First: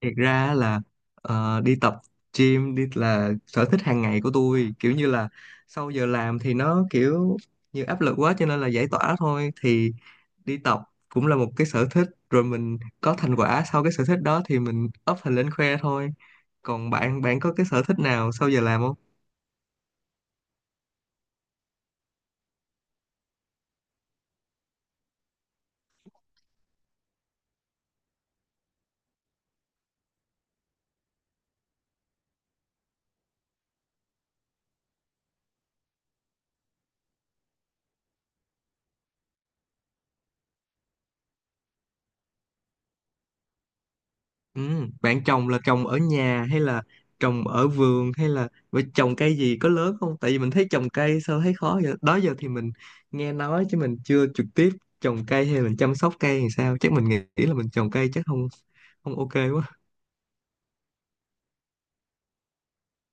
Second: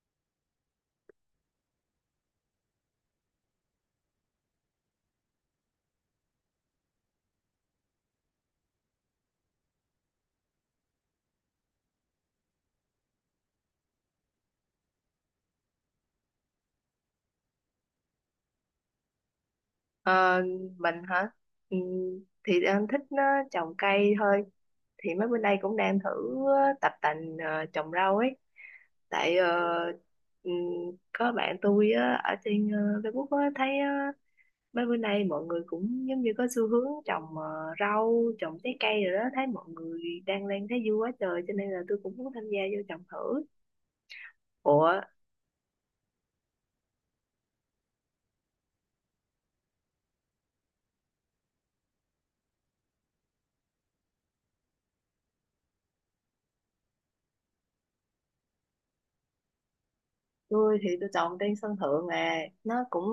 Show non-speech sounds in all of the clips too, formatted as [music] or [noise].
Thiệt ra á là đi tập gym đi là sở thích hàng ngày của tôi, kiểu như là sau giờ làm thì nó kiểu như áp lực quá, cho nên là giải tỏa thôi. Thì đi tập cũng là một cái sở thích, rồi mình có thành quả sau cái sở thích đó thì mình up hình lên khoe thôi. Còn bạn bạn có cái sở thích nào sau giờ làm không? Ờ, mình hả? Ừ, thì em thích trồng cây thôi. Thì mấy bữa nay cũng đang thử ờ, tập tành trồng rau ấy. Tại ừ, có bạn tôi á, ở trên Facebook á, thấy mấy bữa nay mọi người cũng giống như có xu hướng trồng rau, trồng trái cây rồi đó. Thấy mọi người đang lên thấy vui quá trời cho nên là tôi cũng muốn tham gia vô trồng thử. Ừ, Ủa, bạn trồng là trồng ở nhà hay là trồng ở vườn hay là vậy, trồng cây gì có lớn không? Tại vì mình thấy trồng cây sao thấy khó vậy? Đó giờ thì mình nghe nói chứ mình chưa trực tiếp trồng cây hay mình chăm sóc cây thì sao? Chắc mình nghĩ là mình trồng cây chắc không không ok quá. tôi thì tôi trồng trên sân thượng nè, nó cũng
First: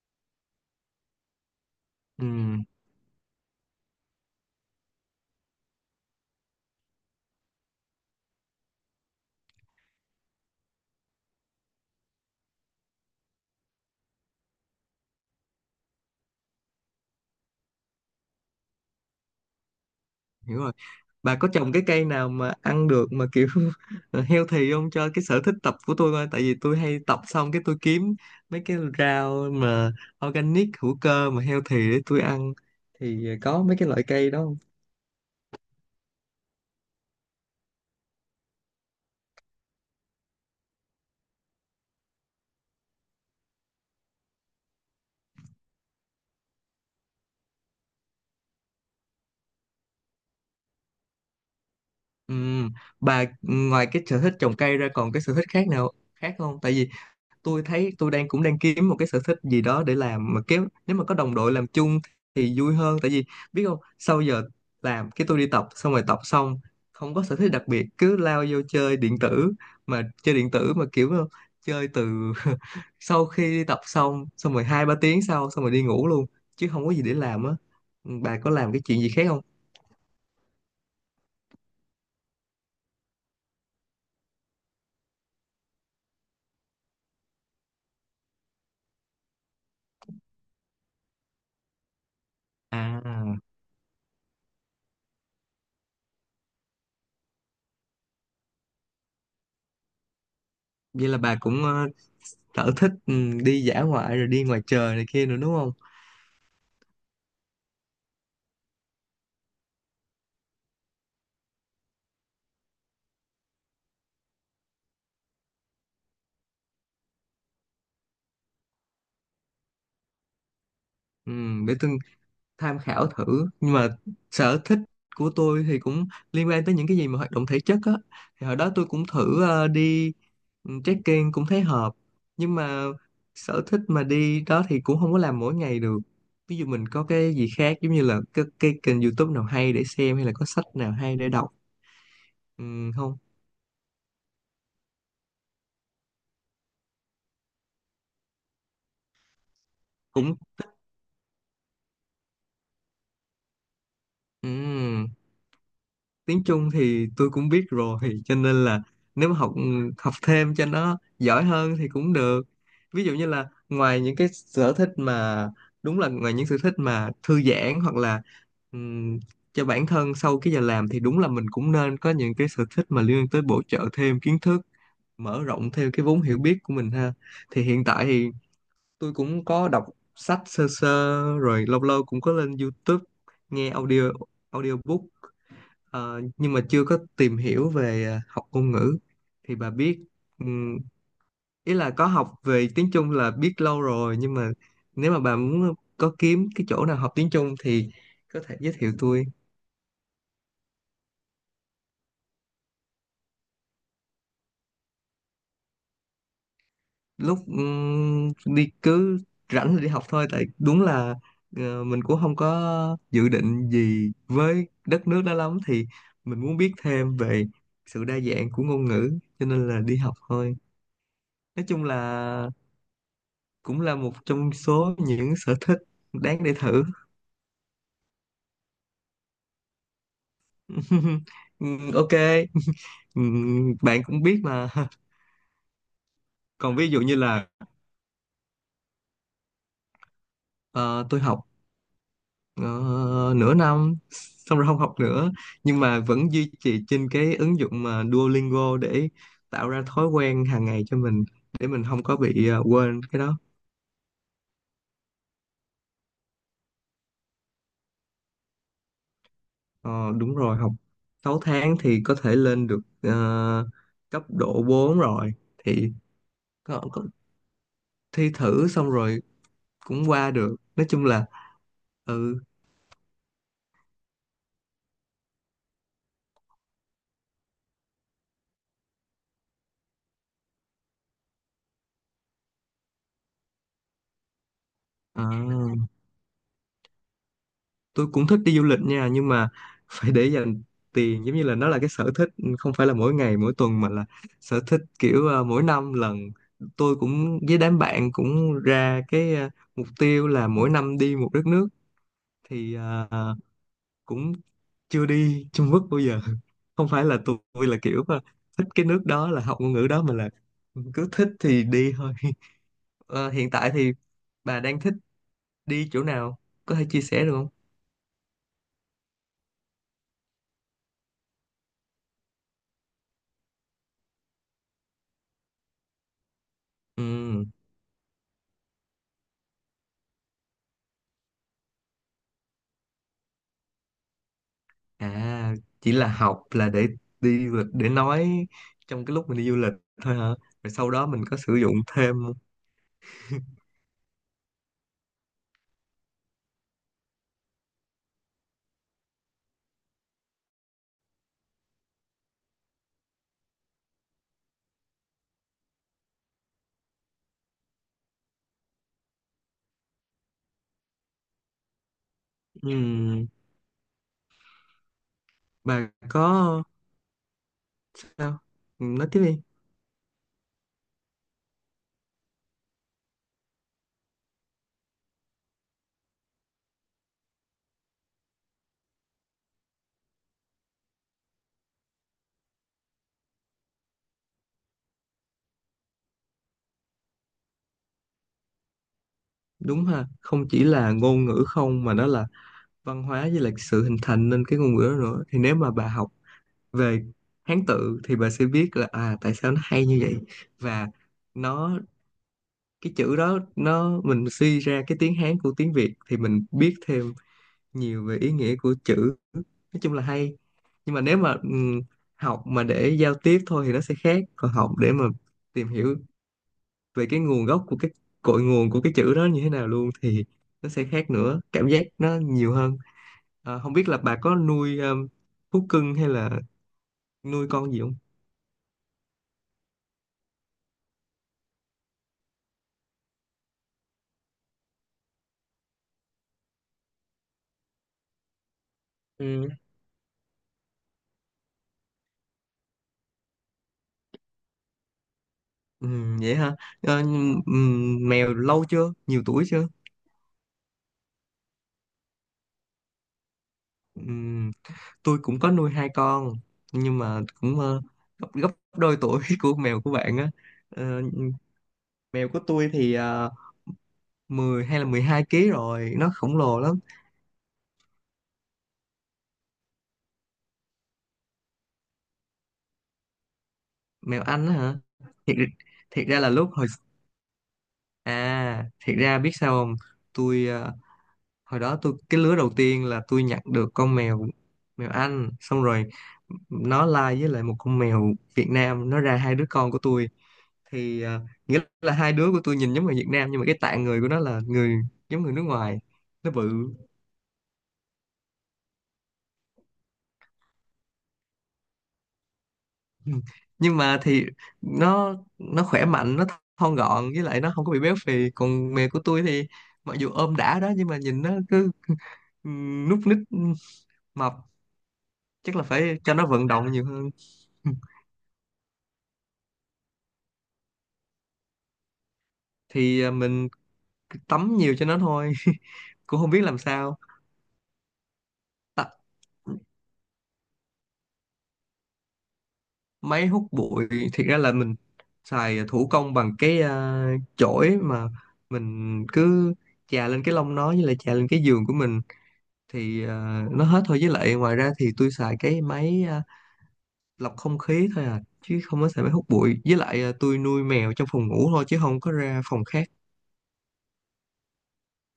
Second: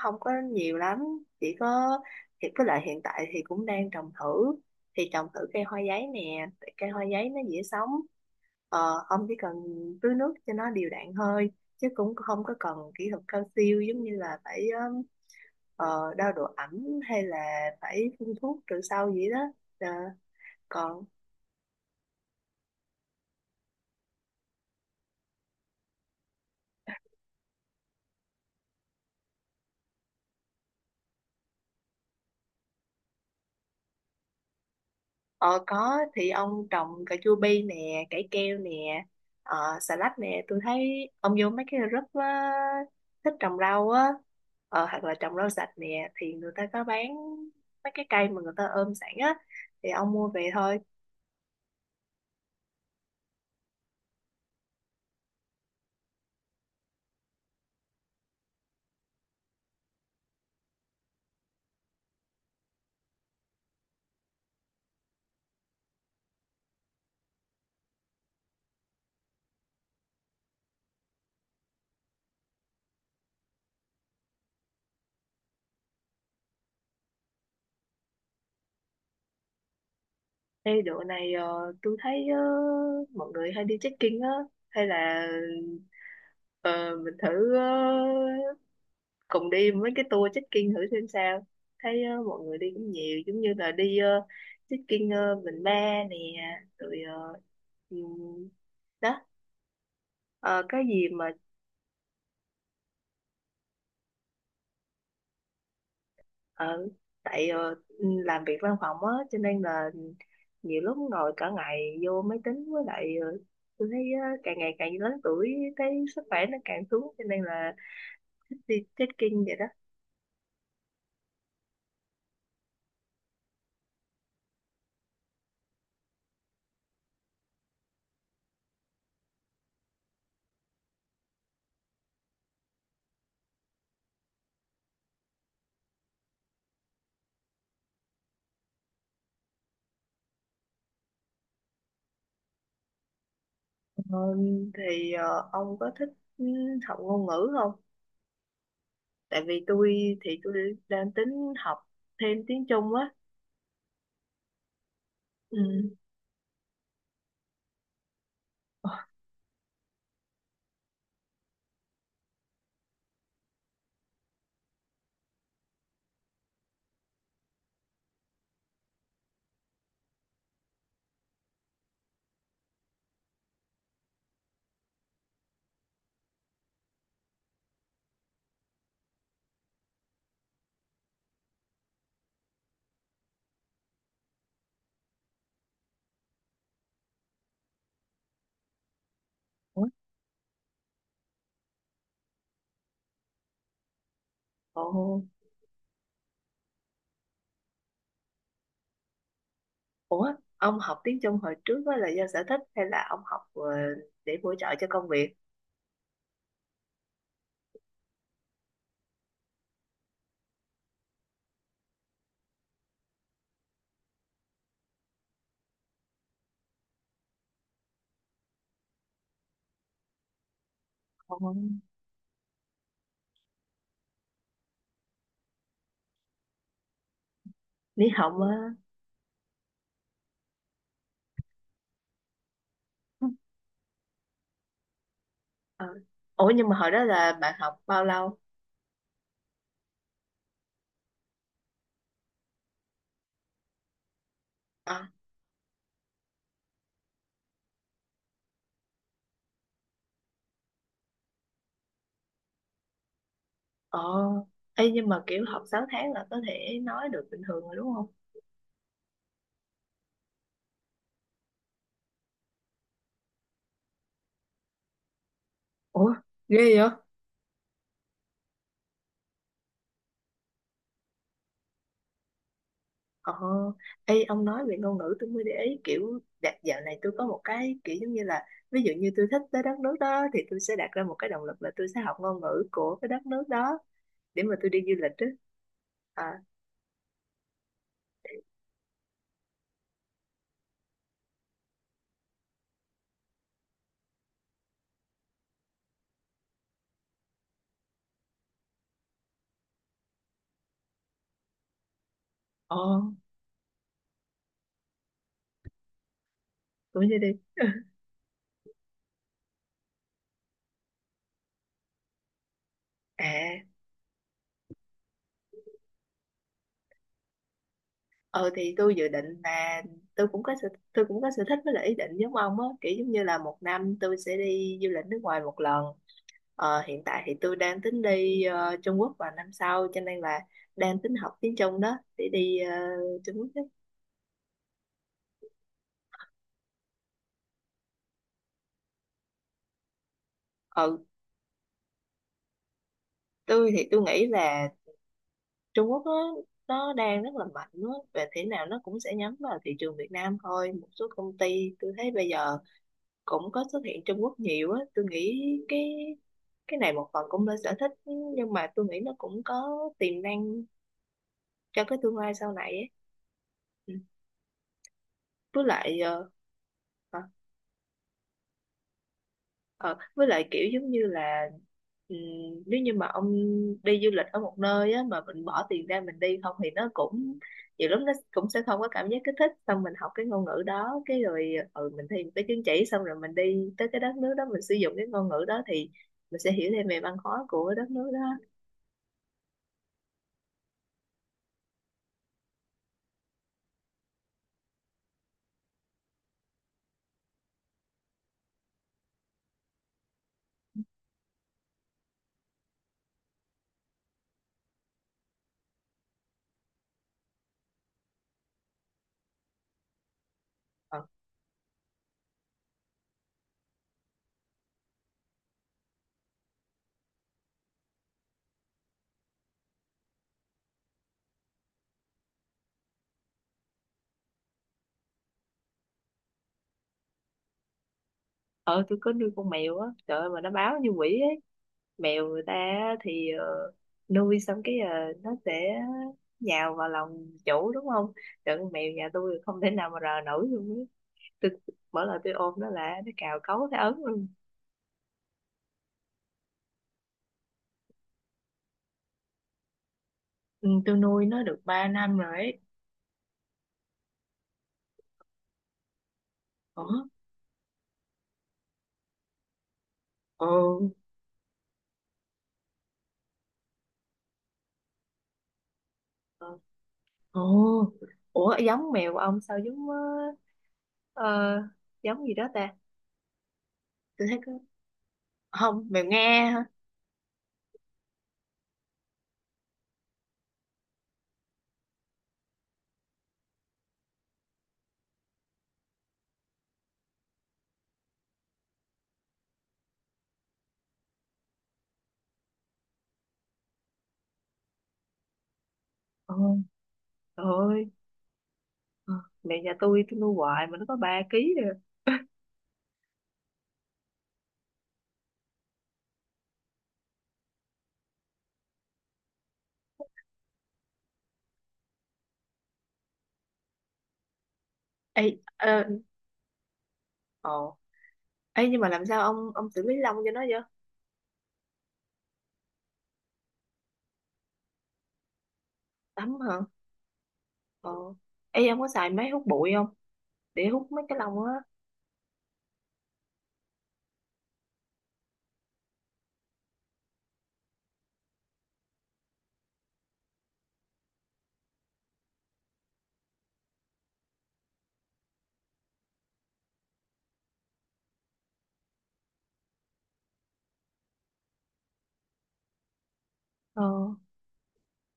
không có nhiều lắm chỉ có. Ừ, Thì với lại hiện tại thì cũng đang trồng thử cây hoa giấy nè, tại cây hoa giấy nó dễ sống, ông chỉ cần tưới nước cho nó đều đặn thôi, chứ cũng không có cần kỹ thuật cao siêu giống như là phải đo độ ẩm hay là phải phun thuốc trừ sâu gì đó. Ờ, hiểu rồi. còn Bà có trồng cái cây nào mà ăn được mà kiểu [laughs] healthy không, cho cái sở thích tập của tôi coi? Tại vì tôi hay tập xong cái tôi kiếm mấy cái rau mà organic, hữu cơ mà healthy để tôi ăn, thì có mấy cái loại cây đó không? Ờ Có thì ông trồng cà chua bi nè, cải keo nè, xà lách nè. Tôi thấy ông vô mấy cái group á, thích trồng rau á, hoặc là trồng rau sạch nè, thì người ta có bán mấy cái cây mà người ta ôm sẵn á, thì ông mua về thôi. Ừm, bà ngoài cái sở thích trồng cây ra còn cái sở thích khác nào khác không? Tại vì tôi thấy tôi đang cũng đang kiếm một cái sở thích gì đó để làm, mà kiếm nếu mà có đồng đội làm chung thì vui hơn. Tại vì biết không, sau giờ làm cái tôi đi tập, xong rồi tập xong không có sở thích đặc biệt cứ lao vô chơi điện tử. Mà chơi điện tử mà kiểu chơi từ [laughs] sau khi đi tập xong, xong rồi 2 3 tiếng sau xong rồi đi ngủ luôn chứ không có gì để làm á. Bà có làm cái chuyện gì khác không? Ê độ này tôi thấy mọi người hay đi trekking á, hay là Ờ, mình thử cùng đi mấy cái tour trekking thử xem sao. Thấy mọi người đi cũng nhiều, À, giống như là đi trekking Bình Ba nè, rồi ờ, ừm, đó Ờ, cái gì vậy là mà bà cũng sở thích đi dã ngoại rồi đi ngoài trời này kia nữa đúng không? ở tại làm việc văn phòng á, cho nên là nhiều lúc ngồi cả ngày vô máy tính, với lại tôi thấy càng ngày càng lớn tuổi thấy sức khỏe nó càng xuống, cho nên là thích đi trekking vậy đó. Ừ, để tôi tham khảo thử. Nhưng mà sở thích của tôi thì cũng liên quan tới những cái gì mà hoạt động thể chất á, thì hồi đó tôi cũng thử đi trekking cũng thấy hợp. Nhưng mà sở thích mà đi đó thì cũng không có làm mỗi ngày được. Ví dụ mình có cái gì khác giống như là cái kênh YouTube nào hay để xem, hay là có sách nào hay để đọc ừ, không? Ờ, thì ông có thích ừ, học ngôn ngữ không? Tại vì tôi Cũng thì tôi đang tính học thêm tiếng Trung á. ừ. Ừ. Tiếng Trung thì tôi cũng biết rồi, cho nên là nếu mà học học thêm cho nó giỏi hơn thì cũng được. Ví dụ như là ngoài những cái sở thích mà đúng là ngoài những sở thích mà thư giãn hoặc là ừm, cho bản thân sau cái giờ làm, thì đúng là mình cũng nên có những cái sở thích mà liên quan tới bổ trợ thêm kiến thức, mở rộng thêm cái vốn hiểu biết của mình ha. Thì hiện tại thì tôi cũng có đọc sách sơ sơ, rồi lâu lâu cũng có lên YouTube nghe audio, audiobook. Ờ, nhưng mà chưa có tìm hiểu về học ngôn ngữ thì bà Ủa? biết ừm, ý là có học về tiếng Trung là biết lâu rồi. Nhưng mà nếu mà Ồ, bà muốn có kiếm cái chỗ nào học tiếng Trung thì có thể giới thiệu tôi. ủa? Ông học tiếng Trung hồi trước á là do sở thích hay là ông học để bổ trợ cho công việc? Lúc đi cứ rảnh thì đi học thôi, tại đúng là mình cũng không có dự định gì với đất nước đó lắm, thì mình muốn biết thêm về sự đa dạng của ngôn ngữ cho nên là đi học thôi. Ồ, Nói chung là cũng là một trong số những sở thích đáng để thử. lý học á. [laughs] Ok. [laughs] Bạn cũng biết mà. [laughs] Ờ. Ủa nhưng mà Còn ví hồi dụ đó như là là bạn học bao lâu? ờ, tôi học ờ, nửa năm xong rồi không học À, nữa, nhưng mà vẫn duy trì trên cái ứng dụng mà Duolingo để tạo ra thói quen hàng ngày cho mình, để mình không có bị quên cái đó. ồ, ê, nhưng mà kiểu học 6 tháng là có thể nói được bình thường rồi đúng không? Ờ, đúng rồi, học 6 tháng thì có thể lên được cấp độ 4 rồi thì Ủa, ghê có, vậy? có thi thử xong rồi cũng qua được, nói chung là ừ. Ờ, ê, ông nói về ngôn ngữ tôi mới để ý kiểu đạt dạo này tôi có một cái kiểu giống như là, ví dụ như tôi thích tới đất nước đó thì tôi sẽ đặt ra một cái động lực là tôi sẽ học ngôn ngữ của cái đất nước đó để mà tôi đi du lịch Ờ, đó. À, tôi cũng thích đi du lịch nha, nhưng mà phải để dành tiền. Giống như là nó là cái sở thích không phải là mỗi ngày mỗi tuần, mà là sở thích kiểu mỗi năm lần. Tôi cũng với đám bạn cũng ra cái mục tiêu là mỗi năm đi một đất nước, thì ồ, ờ, cũng chưa đi Trung Quốc bao giờ. [laughs] Không phải tôi là như đi. tôi là [laughs] kiểu thích cái nước đó là học ngôn ngữ đó, mà là cứ thích thì đi thôi. [laughs] Ờ, hiện À, tại thì bà đang thích đi chỗ nào, có thể chia sẻ được không? ừ thì tôi dự định là tôi cũng có sở thích với lại ý định giống ông á, kiểu giống như là một năm tôi sẽ đi du lịch nước ngoài một lần. Hiện tại thì Ừ, tôi đang tính đi Trung Quốc vào năm sau, cho nên là đang tính học tiếng Trung đó để đi Trung Quốc đó. à, chỉ là học là để đi du lịch để nói trong cái lúc mình đi du lịch thôi hả, rồi sau Ừ, đó mình có sử dụng thêm? tôi thì tôi nghĩ là Trung Quốc nó đang rất là mạnh á, về thế nào nó cũng sẽ nhắm vào thị trường Việt Nam thôi. Một số công ty tôi thấy bây giờ cũng có xuất hiện Trung Quốc nhiều á, tôi nghĩ cái cái này một phần cũng là sở thích, nhưng mà tôi nghĩ nó cũng có tiềm năng cho cái tương lai sau này ấy. Ừ, Ừ. Với bà lại có hả? sao? Ừ, nói tiếp đi. Ờ, với lại kiểu giống như là, ừm, nếu như mà ông đi du lịch ở một nơi á, mà mình bỏ tiền ra mình đi không thì nó cũng nhiều lúc nó cũng sẽ không có cảm giác kích thích, xong mình học cái ngôn ngữ đó cái rồi mình thi một cái chứng chỉ, xong rồi mình đi tới cái đất nước đó mình sử dụng cái ngôn ngữ đó thì mình sẽ hiểu thêm về văn hóa của đất nước đó. Đúng ha, không chỉ là ngôn ngữ không mà nó là văn hóa với lại sự hình thành nên cái ngôn ngữ đó nữa. Thì nếu mà bà học về Hán tự thì bà sẽ biết là à tại sao nó hay như vậy, và nó cái chữ đó nó mình suy ra cái tiếng Hán của tiếng Việt thì mình biết thêm nhiều về ý nghĩa của chữ, nói chung là hay. Nhưng Ờ. mà nếu mà học mà để giao tiếp thôi thì nó sẽ khác, còn học để mà tìm hiểu về cái nguồn gốc của cái cội nguồn của cái chữ đó như thế nào luôn thì nó sẽ khác nữa, cảm giác nó nhiều hơn. Ờ, không biết là bà có nuôi thú cưng hay là nuôi con gì không? ờ tôi có nuôi con mèo á, trời ơi mà nó báo như quỷ ấy. Mèo người ta á thì nuôi xong cái nó sẽ nhào vào lòng chủ đúng không, trời con mèo nhà tôi Ừ, không thể nào mà rờ nổi luôn ấy. tôi mỗi lần tôi ôm nó là nó cào cấu thấy ấn luôn. ừ, vậy hả. Ờ, mèo lâu chưa, nhiều tuổi chưa? Ừ, tôi nuôi nó được 3 năm rồi ấy. Ừ, tôi cũng có nuôi 2 con Ủa. nhưng mà cũng gấp gấp đôi tuổi [laughs] của mèo của bạn á. Ồ. Ờ, mèo của tôi thì 10 hay là 12 kg rồi, nó khổng ờ, lồ lắm. Ồ. Ủa, giống mèo của ông sao giống ờ, giống gì đó ta. Mèo Tôi thấy Anh có á hả? Thiệt, không mèo thiệt ra là nghe lúc hả. hồi à, thiệt ra biết sao không, tôi hồi đó tôi cái lứa đầu tiên là tôi nhặt được con mèo, mèo Anh, xong rồi nó lai với lại một con mèo Việt Nam nó ra 2 đứa con của tôi. Thì à, nghĩa là 2 đứa của tôi nhìn giống người Việt Nam nhưng mà cái tạng người của nó là người giống người nước ngoài, nó Ồ. bự. [clears throat] Trời ơi, Ờ, mẹ nhà tôi nuôi hoài mà nó có 3 ký rồi. Ừ. Nhưng mà thì nó khỏe mạnh, nó thon gọn với lại nó không có bị béo phì. Còn mẹ của tôi thì mặc dù ôm đã đó nhưng mà nhìn nó cứ núp ních, mập. Ê, Chắc là phải cho nó vận động nhiều hơn. [clears throat] ồ. [laughs] Ê, nhưng mà làm sao ông xử lý lông cho nó vậy? Thì à, mình tắm nhiều cho nó thôi. [laughs] Cũng không Tắm biết hả? làm sao. Ờ. Ê, ông có À, xài máy hút bụi không? Để hút mấy cái lông á. máy hút bụi, thiệt ra là mình xài thủ công bằng cái chổi, mà mình cứ chà lên cái lông nó với lại chà lên cái giường của mình thì ờ, nó hết thôi. Với lại ngoài ra thì tôi xài cái máy lọc không khí thôi à, chứ không có xài máy hút bụi. Với lại ờ, tôi nuôi mèo trong phòng ngủ thôi chứ không có ra phòng khác. Ờ.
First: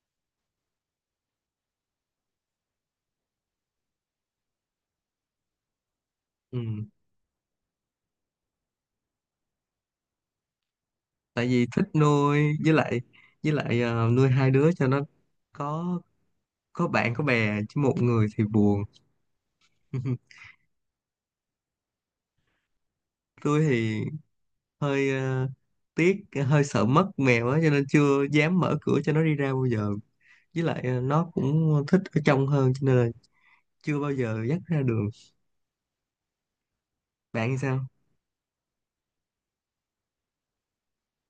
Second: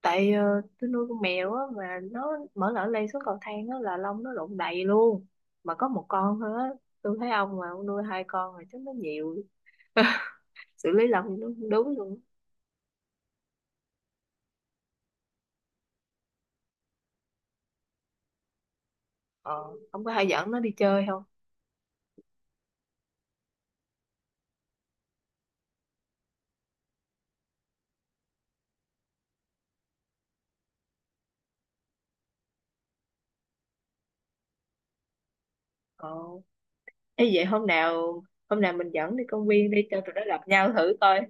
Tại tôi nuôi con mèo á mà nó mở lỡ lên xuống cầu thang á là lông nó lộn đầy luôn. Mà có một con thôi Ừ. á. Tôi thấy ông mà ông nuôi hai con rồi chắc nó nhiều. [laughs] Xử lý lông nó Tại vì không thích đúng luôn. nuôi, với lại nuôi 2 đứa cho nó có có bạn có bè, chứ một người thì buồn. Ờ. Ông có hay [laughs] dẫn nó đi chơi không? Tôi thì hơi tiếc, hơi sợ mất mèo á, cho nên chưa dám mở cửa cho nó đi ra bao giờ. Với lại ờ, nó cũng thích ở trong hơn cho nên là chưa bao giờ dắt ra đường. Ờ. Ê, vậy Bạn thì hôm sao? nào hôm nào mình dẫn đi công viên đi cho tụi nó gặp nhau thử coi.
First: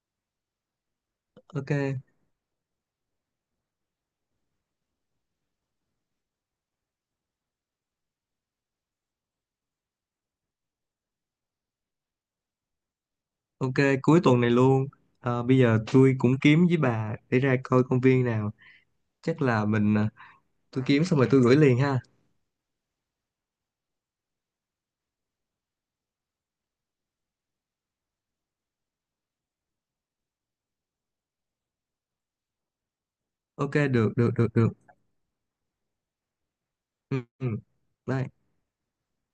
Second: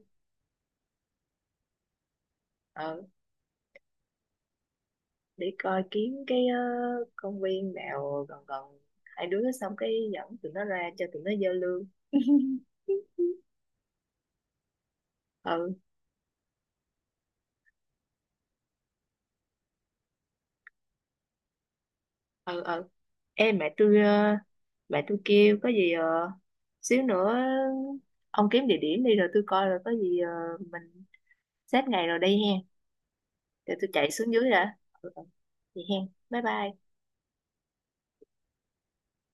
Ok. Ờ, để coi kiếm cái công viên nào gần gần hai đứa, xong cái dẫn tụi nó ra cho tụi nó giao lưu. Ok, cuối tuần này luôn. Ờ, bây Ừ, giờ tôi cũng kiếm với bà để ra coi công viên nào. Chắc là mình tôi kiếm xong rồi tôi gửi liền ha. ừ, ừ. Ê, mẹ tôi kêu có gì xíu nữa ông kiếm địa điểm đi rồi tôi coi, rồi có gì mình xếp ngày rồi đi hen. Ok, Để tôi chạy được được xuống được dưới được. đã. Ừ, ừ. Vậy hen. Bye bye. Ừ, ừ. Bye.